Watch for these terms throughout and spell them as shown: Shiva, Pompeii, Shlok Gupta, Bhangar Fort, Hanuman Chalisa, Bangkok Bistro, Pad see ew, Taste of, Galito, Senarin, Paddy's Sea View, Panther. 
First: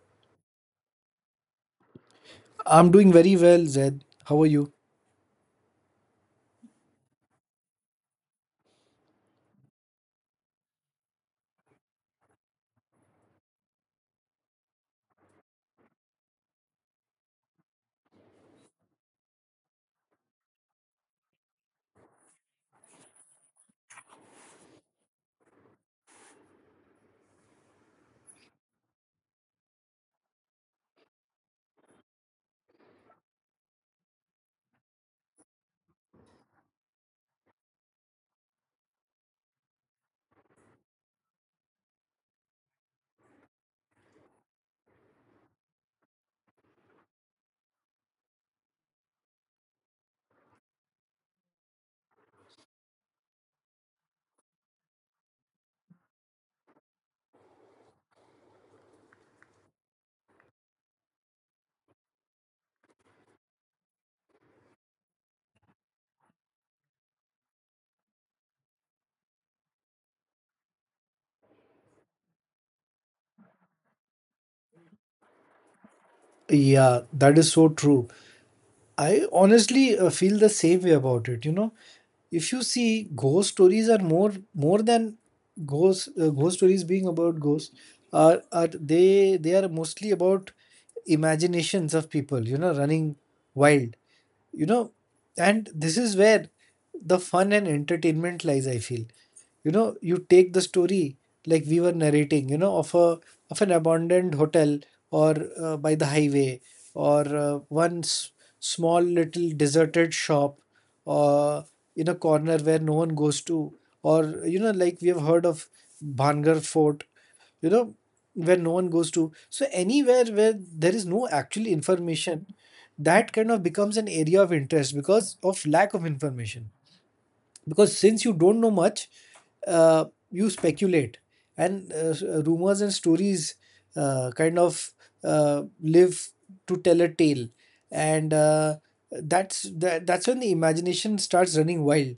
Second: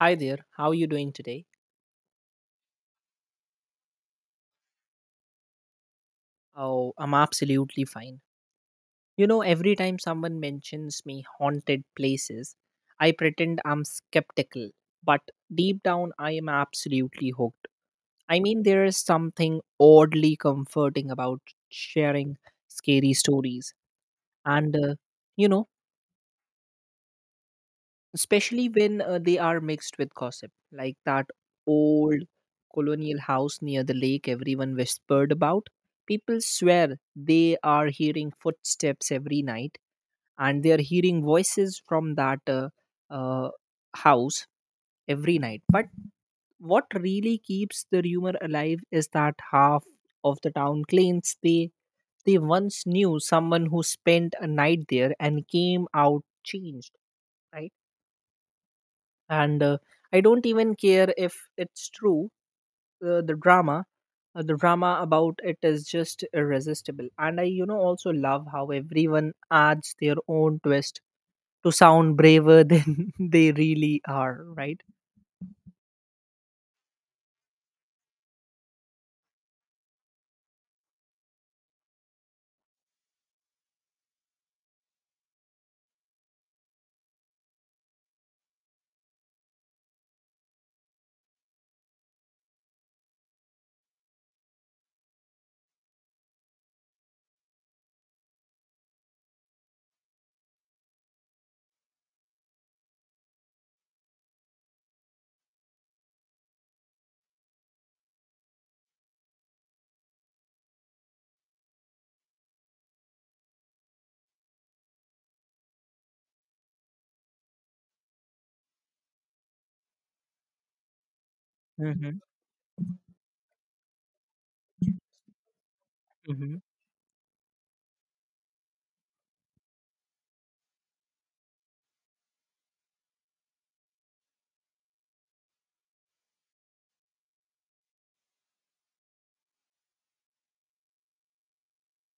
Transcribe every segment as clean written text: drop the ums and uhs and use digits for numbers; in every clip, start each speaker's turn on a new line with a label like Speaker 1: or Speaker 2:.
Speaker 1: Hi there, how are you doing today?
Speaker 2: I'm doing very well, Zed. How are you?
Speaker 1: Oh, I'm absolutely fine. You know, every time someone mentions me haunted places, I pretend I'm skeptical, but deep down I am absolutely hooked. I mean, there is something oddly comforting about sharing scary stories and, you know, especially when they are mixed with gossip, like that old colonial house near the lake everyone whispered about. People swear they are hearing footsteps every night, and they are hearing voices from that uh, house every night. But what really keeps the rumor alive is that half of the town claims they once knew someone who spent a night there and came out changed, right? And I don't even care if it's true. uh, the drama the drama about it is just irresistible, and I also love how everyone adds their own twist to sound braver than they really are, right?
Speaker 2: Yeah, that is so true. I honestly feel the same way about it. You know, if you see ghost stories are more than ghost ghost stories being about ghosts are they are mostly about imaginations of people, you know, running wild. You know, and this is where the fun and entertainment lies, I feel. You know, you take the story, like we were narrating, you know, of a of an abandoned hotel, or by the highway, or small little deserted shop, or in a corner where no one goes to, or you know, like we have heard of Bhangar Fort, you know, where no one goes to. So anywhere where there is no actual
Speaker 1: Hmm.
Speaker 2: information, that kind of becomes an area of interest because of lack of
Speaker 1: Hmm.
Speaker 2: information. Because since you don't know much, uh, you speculate, and rumors and stories kind of live to tell a tale. And that's when the imagination starts running wild.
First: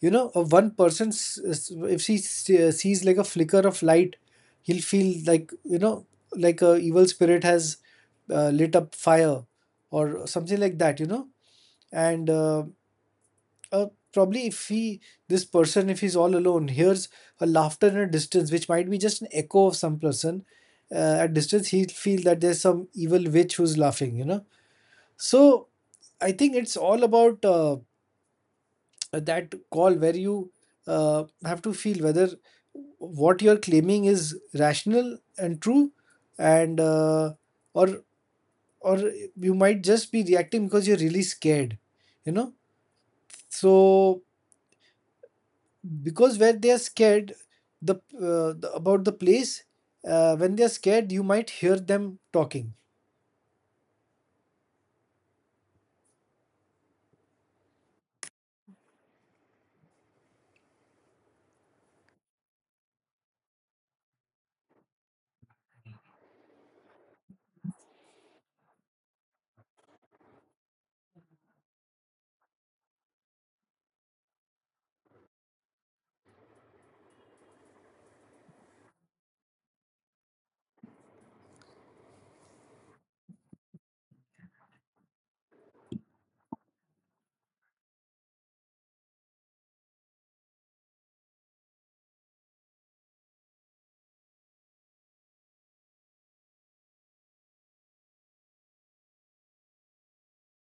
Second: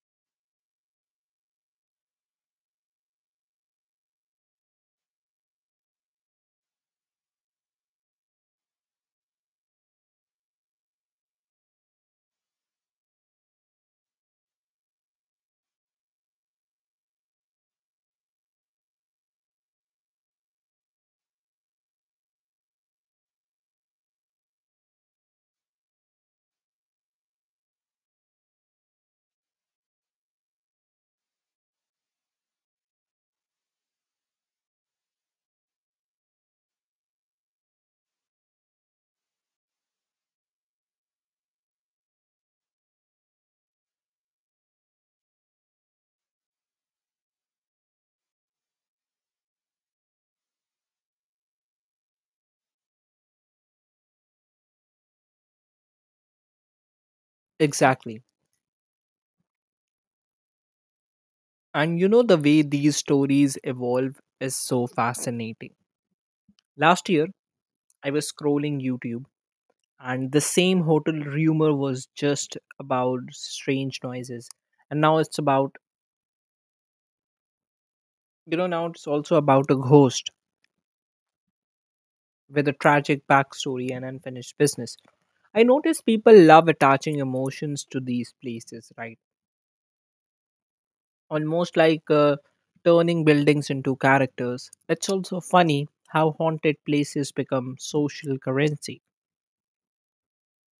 Speaker 2: You know, a one person, if sees like a flicker of light, he'll feel like, you know, like a evil spirit has lit up fire or something like that, you know. And uh, Probably if he this person, if he's all alone, hears a laughter in a distance which might be just an echo of some person at distance, he'll feel that there's some evil witch who's laughing, you know. So I think it's all about that call where you have to feel whether what you're claiming is rational and true, and or or you might just be reacting because you're really scared, you know. So because where they are scared, the about the place, when they are scared, you might hear them talking.
Speaker 1: Exactly. And the way these stories evolve is so fascinating. Last year, I was scrolling YouTube, and the same hotel rumor was just about strange noises, and now it's about now it's also about a ghost with a tragic backstory and unfinished business. I notice people love attaching emotions to these places, right? Almost like turning buildings into characters. It's also funny how haunted places become social currency,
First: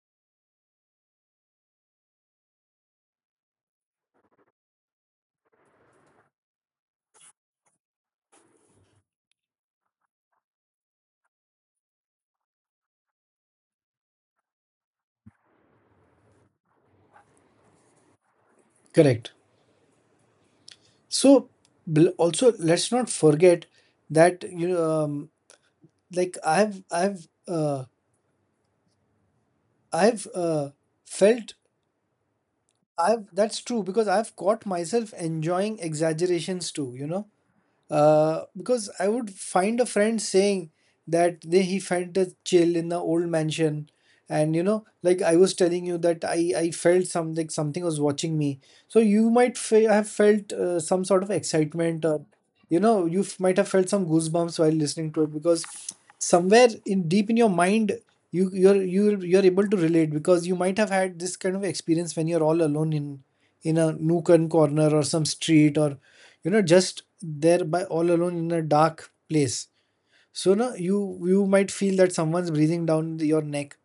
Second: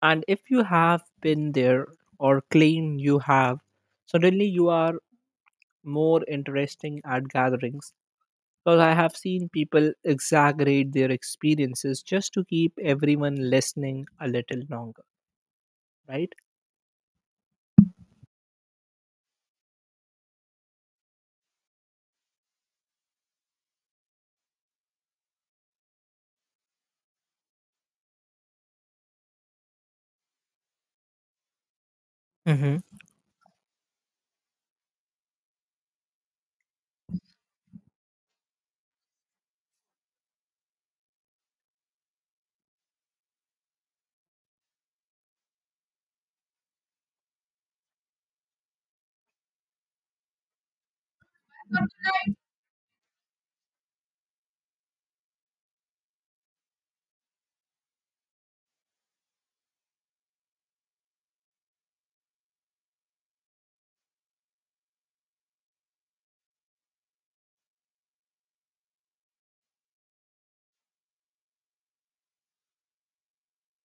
Speaker 1: and if you have been there or claim you have, suddenly you are more interesting at gatherings, because I have seen people exaggerate their experiences just to keep everyone listening a little longer, right?
Speaker 2: Correct. So, also, let's not forget that, you know, like I've felt.
Speaker 1: Mm-hmm.
Speaker 2: I've That's true, because I've caught myself enjoying exaggerations too, you know. Because I would find a friend saying that he felt a chill in the old mansion, and you know, like I was telling you that I felt some, like something was watching me. So you might have felt some sort of excitement, or you know, you might have felt some goosebumps while listening to it, because somewhere in deep in your mind, you're you're able to relate because you might have had this kind of experience when you're all alone in a nook and corner or some street, or you know, just there by all alone in a dark place. So now you might feel that someone's breathing down your neck.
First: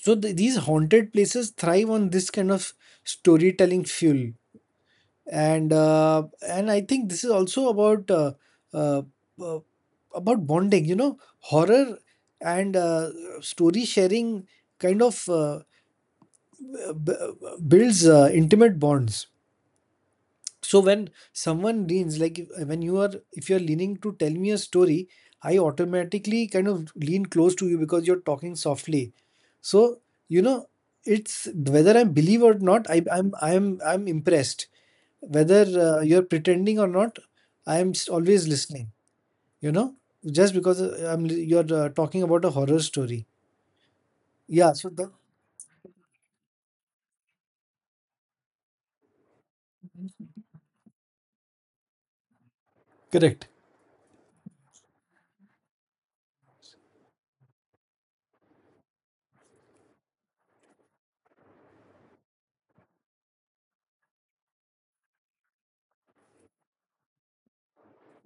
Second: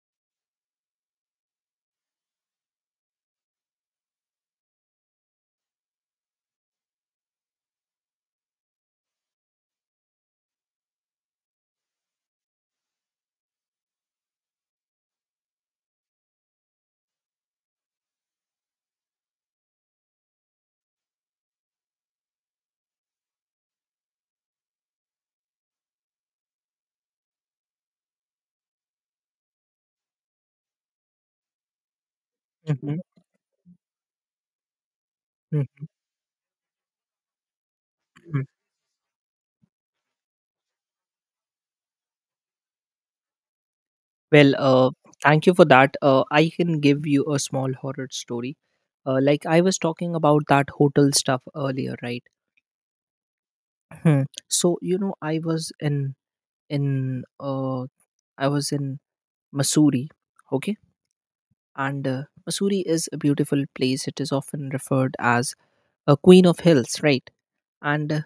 Speaker 2: So these haunted places thrive on this kind of storytelling fuel. And uh, and I think this is also uh, uh, about bonding, you know. Horror and story sharing kind of builds intimate bonds. So when someone leans, when you are, if you're leaning to tell me a story, I automatically kind of lean close to you because you're talking softly. So, you know, it's, whether I believe or not,
Speaker 1: Mm-hmm.
Speaker 2: I'm impressed. Whether you're pretending or not,
Speaker 1: Mm-hmm.
Speaker 2: always listening, you know. Just because you're talking about a horror story.
Speaker 1: Well,
Speaker 2: Yeah, so that.
Speaker 1: thank you for that. I can give you a small horror story. Like I was talking about that hotel stuff earlier, right?
Speaker 2: Correct.
Speaker 1: Hmm. So in uh, I was in Missouri, okay, and Missouri is a beautiful place. It is often referred as a queen of hills, right? And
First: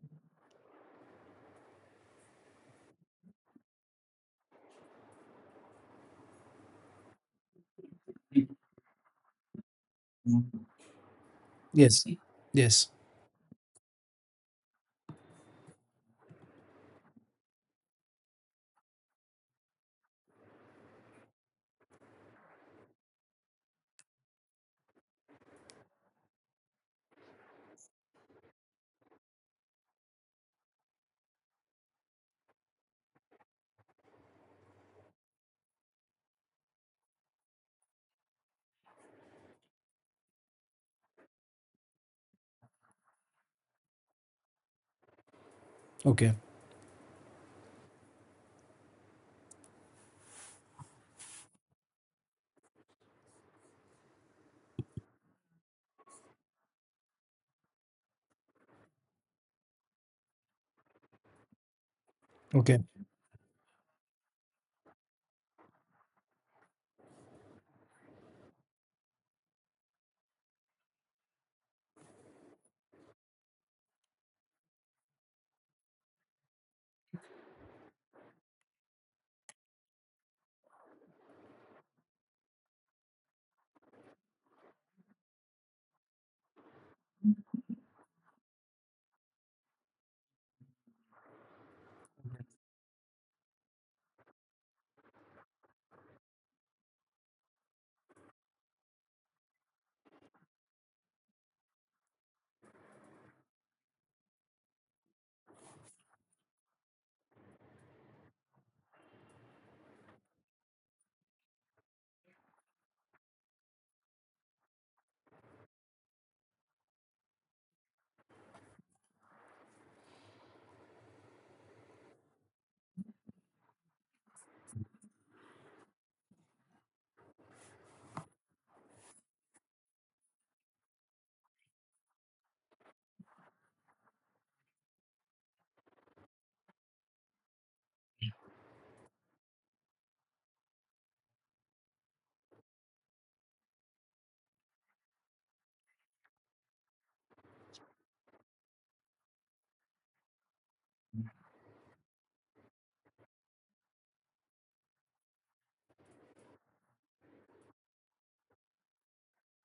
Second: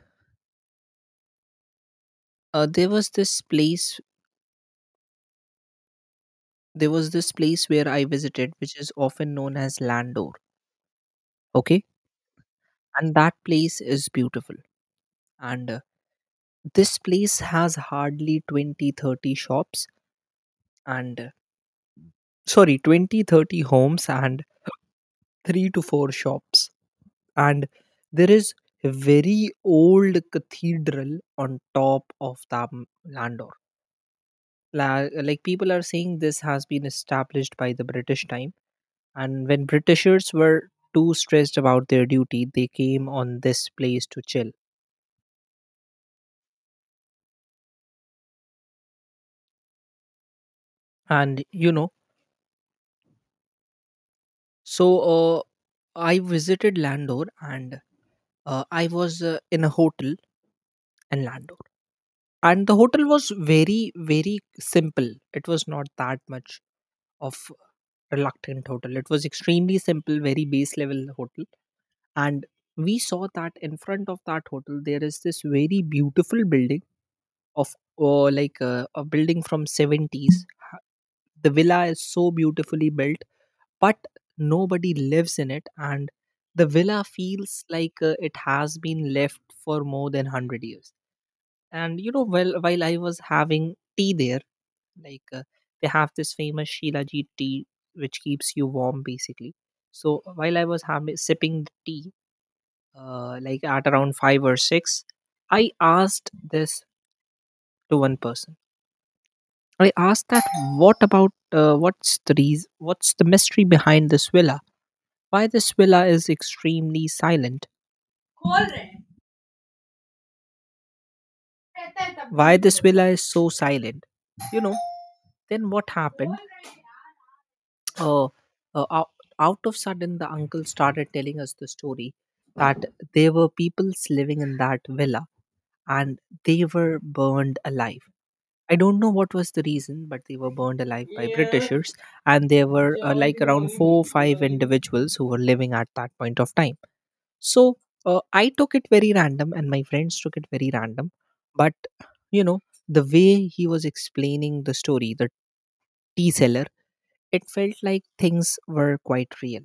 Speaker 1: there was this place, where I visited, which is often known as landor, okay.
Speaker 2: Yes. Yes.
Speaker 1: And that place is beautiful. And this place has hardly 20, 30 shops, and sorry, 20, 30 homes and 3 to 4 shops. And there is a very old cathedral on top of the landor. Like people are saying this has been established by the British time. And when Britishers were too stressed about their duty, they came on this place to chill.
Speaker 2: Okay.
Speaker 1: And so I visited Landor. And I was in a hotel in Landor. And the
Speaker 2: Okay.
Speaker 1: hotel was very, very simple. It was not that much of reluctant hotel. It was extremely simple, very base level hotel. And we saw that in front of that hotel, there is this very beautiful building of a building from '70s. Ha- the villa is so beautifully built, but nobody lives in it, and the villa feels like it has been left for more than 100 years. And well, while I was having tea there, like they have this famous shilajit tea, which keeps you warm basically. So while I was having sipping the tea, like at around 5 or 6, I asked this to one person. I asked that what's the reason, what's the mystery behind this villa? Why this villa is extremely silent? Why this villa is so silent? You know, then what happened? Uh, uh, out, out of sudden, the uncle started telling us the story that there were peoples living in that villa, and they were burned alive. I don't know what was the reason, but they were burned alive by Britishers, and there were like around four or five individuals who were living at that point of time. So I took it very random, and my friends took it very random. But you know, the way he was explaining the story, the tea seller, it felt like things were quite real.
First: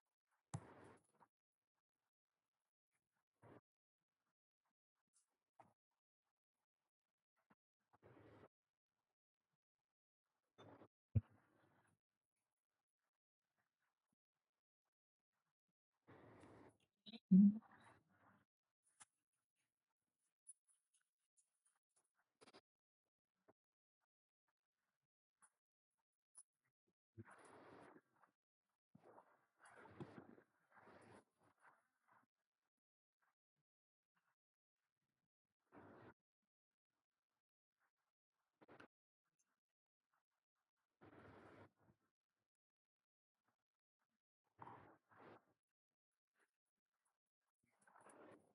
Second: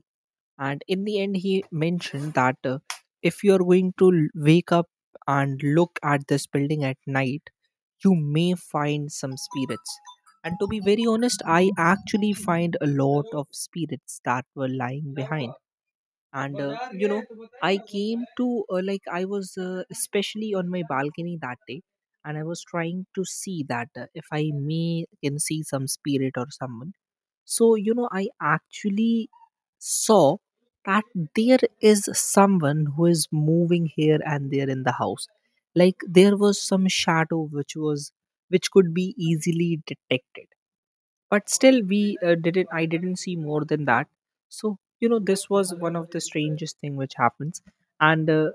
Speaker 1: And in the end, he mentioned that if you're going to wake up and look at this building at night, you may find some spirits. And to be very honest, I actually find a lot of spirits that were lying behind. And I came to like I was especially on my balcony that day, and I was trying to see that if I may can see some spirit or someone. So, I actually saw that there is someone who is moving here and there in the house. Like there was some shadow which was which could be easily detected. But still, we didn't. I didn't see more than that. So this was one of the strangest thing which happens. And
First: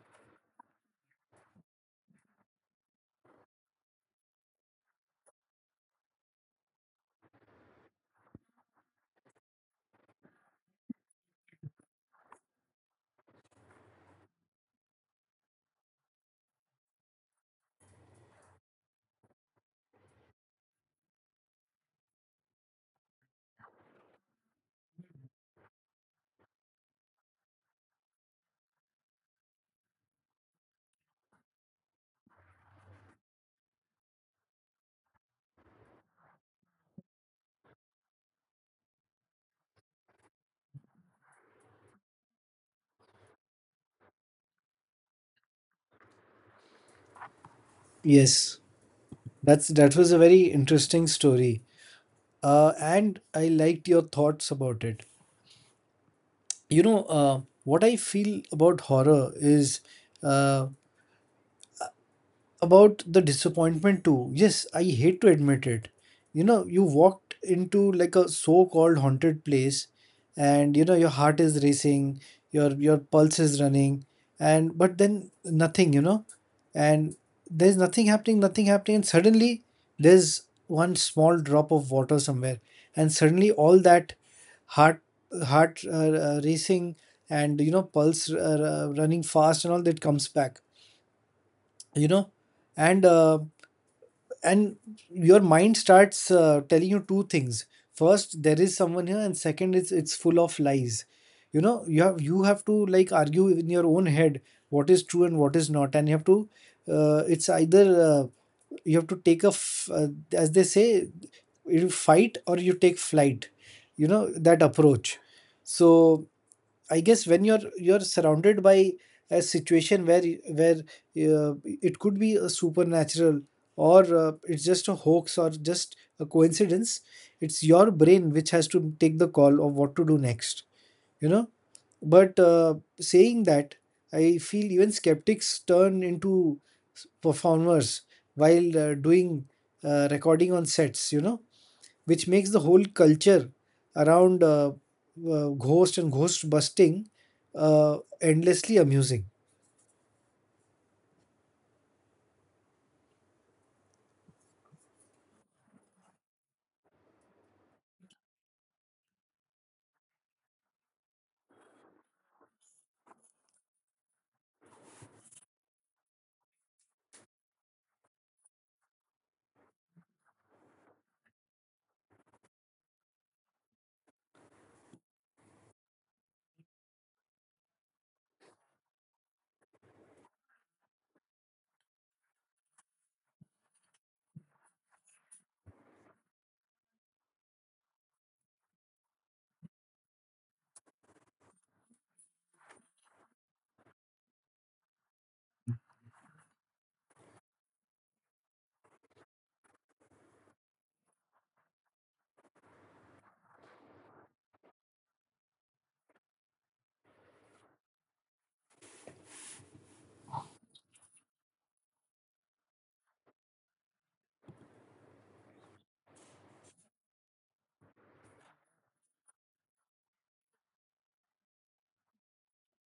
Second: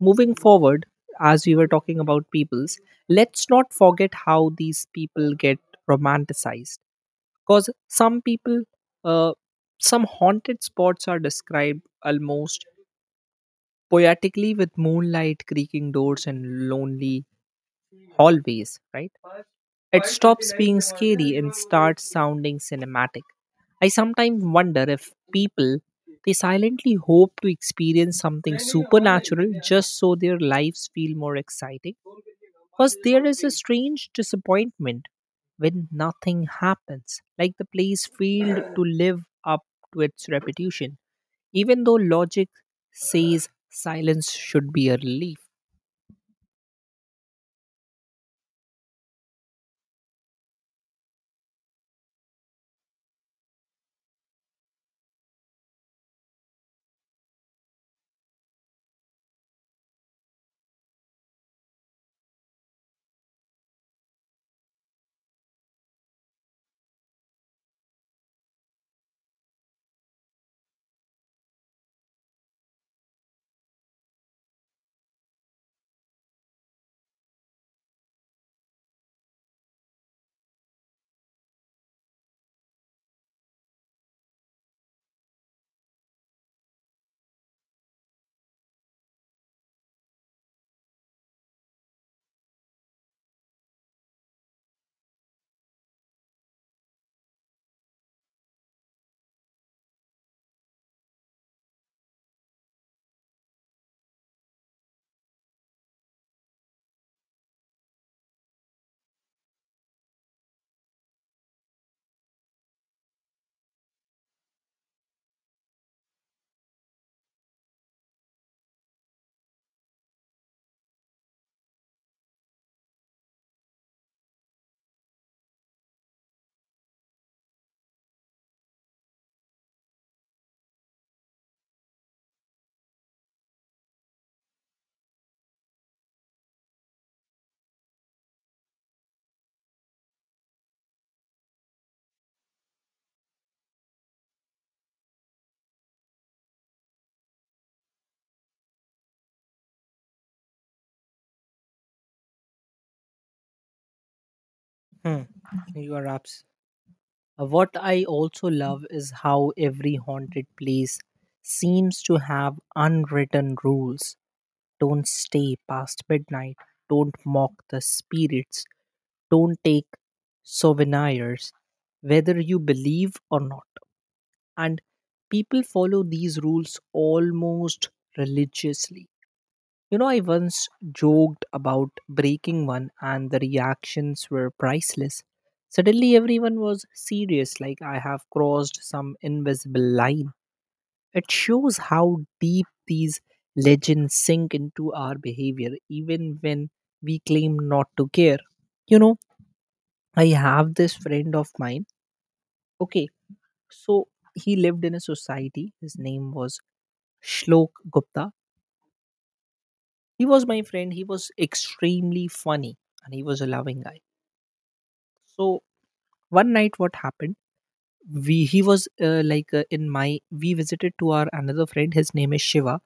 Speaker 1: moving forward, as we were talking about peoples, let's not forget how these people get romanticized, because uh, some haunted spots are described almost poetically, with moonlight, creaking doors, and lonely hallways, right? It stops being scary and starts sounding cinematic. I sometimes wonder if people they silently hope to experience something supernatural just so their lives feel more exciting. Because there is a strange disappointment when nothing happens, like the place failed to live up to its reputation, even though logic says silence should be a relief.
Speaker 2: Yes, that was a very interesting story, and I liked your thoughts about it. You know, what I feel about horror is uh, about the disappointment too. Yes, I hate to admit it. You know, you walked into like a so-called haunted place, and you know your heart is racing, your pulse is running, and but then nothing, you know. And there's nothing happening, nothing happening, and suddenly there's one small drop of water somewhere, and suddenly all that heart heart racing and, you know, pulse running fast and all that comes back, you know. And uh, and your mind starts telling you two things: first, there is someone here, and second is it's full of lies. You know, you have to like argue in your own head what is true and what is not, and you have to it's either you have to take as they say, you fight or you take flight, you know, that approach. So I guess when you're surrounded by a situation where where it could be a supernatural or it's just a hoax or just a coincidence, it's your brain which has to take the call of what to do next. You know, but saying that, I feel even skeptics turn into performers while doing recording on sets. You know, which makes the whole culture around ghost and ghost busting endlessly amusing.
Speaker 1: Hmm. You are abs- What I also love is how every haunted place seems to have unwritten rules. Don't stay past midnight. Don't mock the spirits. Don't take souvenirs, whether you believe or not. And people follow these rules almost religiously. I once joked about breaking one, and the reactions were priceless. Suddenly, everyone was serious, like I have crossed some invisible line. It shows how deep these legends sink into our behavior, even when we claim not to care. You know, I have this friend of mine. Okay, so he lived in a society. His name was Shlok Gupta. He was my friend. He was extremely funny, and he was a loving guy. So one night, what happened? We he was like in my we visited to our another friend. His name is Shiva,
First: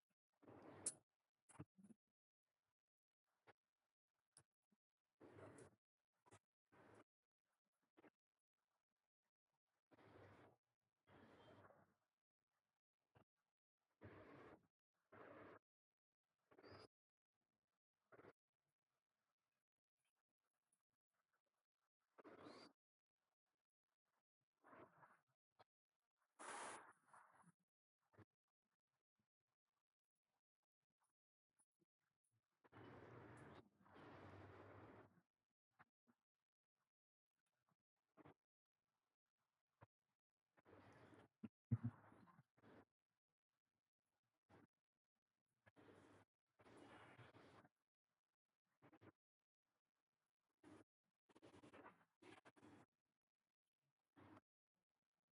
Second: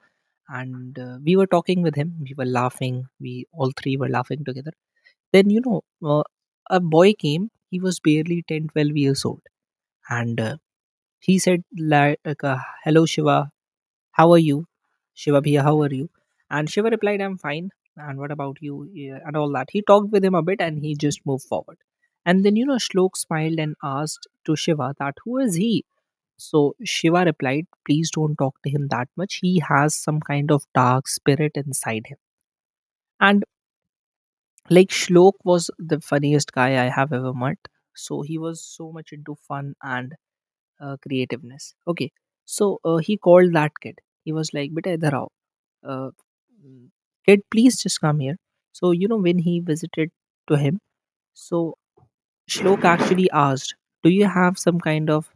Speaker 1: and we were talking with him. We were laughing. We all three were laughing together. Then a boy came. He was barely 10, 12 years old, and he said, like, hello, Shiva, how are you? Shiva Bhaiya, how are you? And Shiva replied, I'm fine. And what about you? Yeah, and all that. He talked with him a bit, and he just moved forward. And then, Shlok smiled and asked to Shiva that who is he? So Shiva replied, please don't talk to him that much. He has some kind of dark spirit inside him. And like Shlok was the funniest guy I have ever met. So he was so much into fun and creativeness, okay. So he called that kid. He was like, beta idhar aao, uh, mm, kid, please just come here. So when he visited to him, so Shlok actually asked, do you have some kind of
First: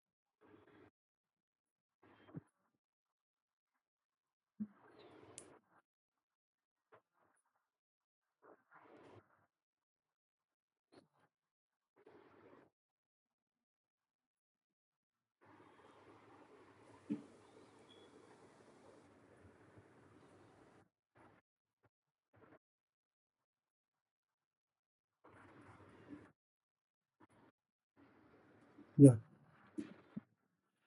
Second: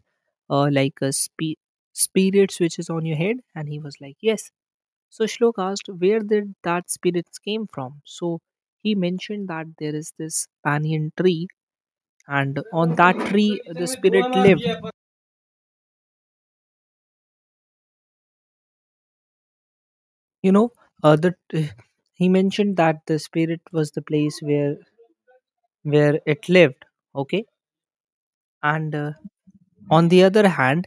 Speaker 1: like a spirits which is on your head? And he was like, yes. So Shlok asked, where did that spirits came from? So he mentioned that there is this banyan tree, and on that tree the spirit lived. you know that he mentioned, that the spirit was the place where it lived, okay. And
Speaker 2: Yeah.
Speaker 1: on the other hand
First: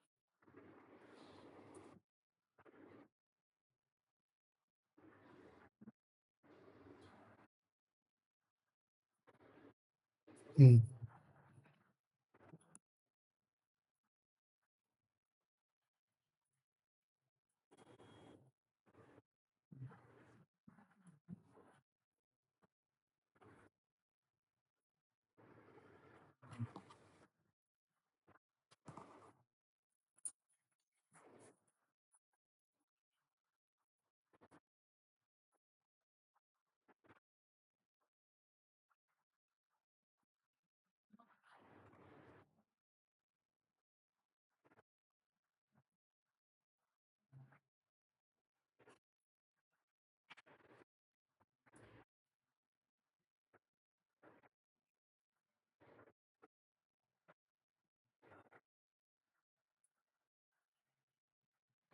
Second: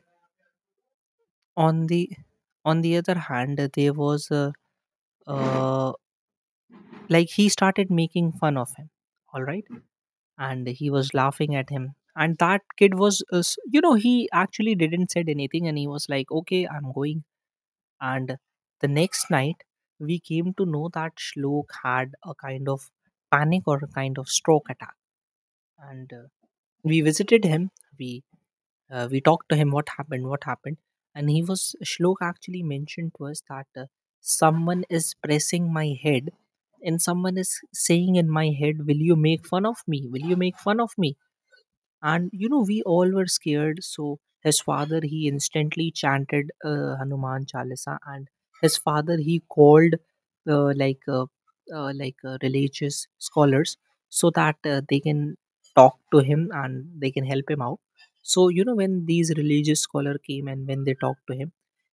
Speaker 1: on the on the other hand, there was a uh, like he started making fun of him, all right, and
Speaker 2: Mm.
Speaker 1: he was laughing at him. And that kid was he actually didn't said anything, and he was like, okay, I'm going. And the next night we came to know that Shlok had a kind of panic or a kind of stroke attack. And we visited him. We uh, we talked to him, what happened, what happened. And he was Shlok actually mentioned to us that someone is pressing my head, and someone is saying in my head, will you make fun of me, will you make fun of me? And we all were scared. So his father, he instantly chanted Hanuman Chalisa. And his father, he called uh, like uh, religious scholars so that they can talk to him and they can help him out. So when these religious scholar came and when they talked to him,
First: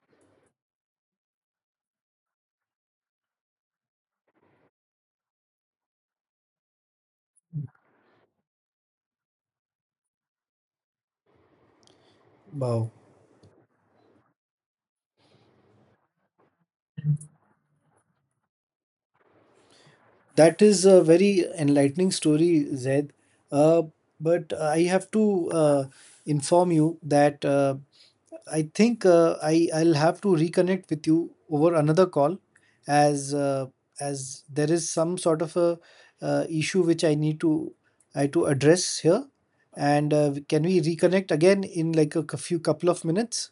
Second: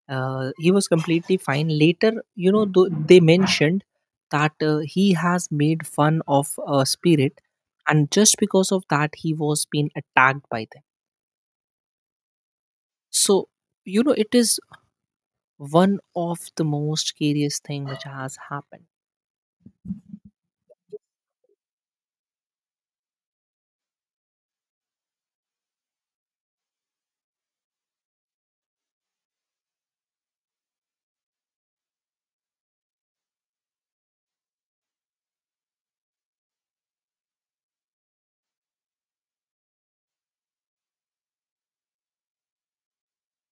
Speaker 1: he was completely fine later. They mentioned that he has made fun of a spirit, and just because of that he was being attacked by them.
Speaker 2: Wow.
Speaker 1: So it is one of the most curious thing which has happened.
Speaker 2: That is a very enlightening story, Zaid. Uh, but I have to inform you that I think I'll have to reconnect with you over another call, as uh, as there is some sort of a issue which I need to I to address here, and can we reconnect again in like few couple of minutes?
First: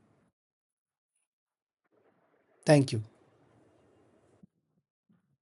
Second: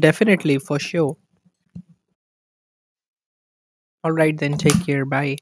Speaker 1: Definitely, for sure.
Speaker 2: Thank you.
Speaker 1: All right, then, take care. Bye.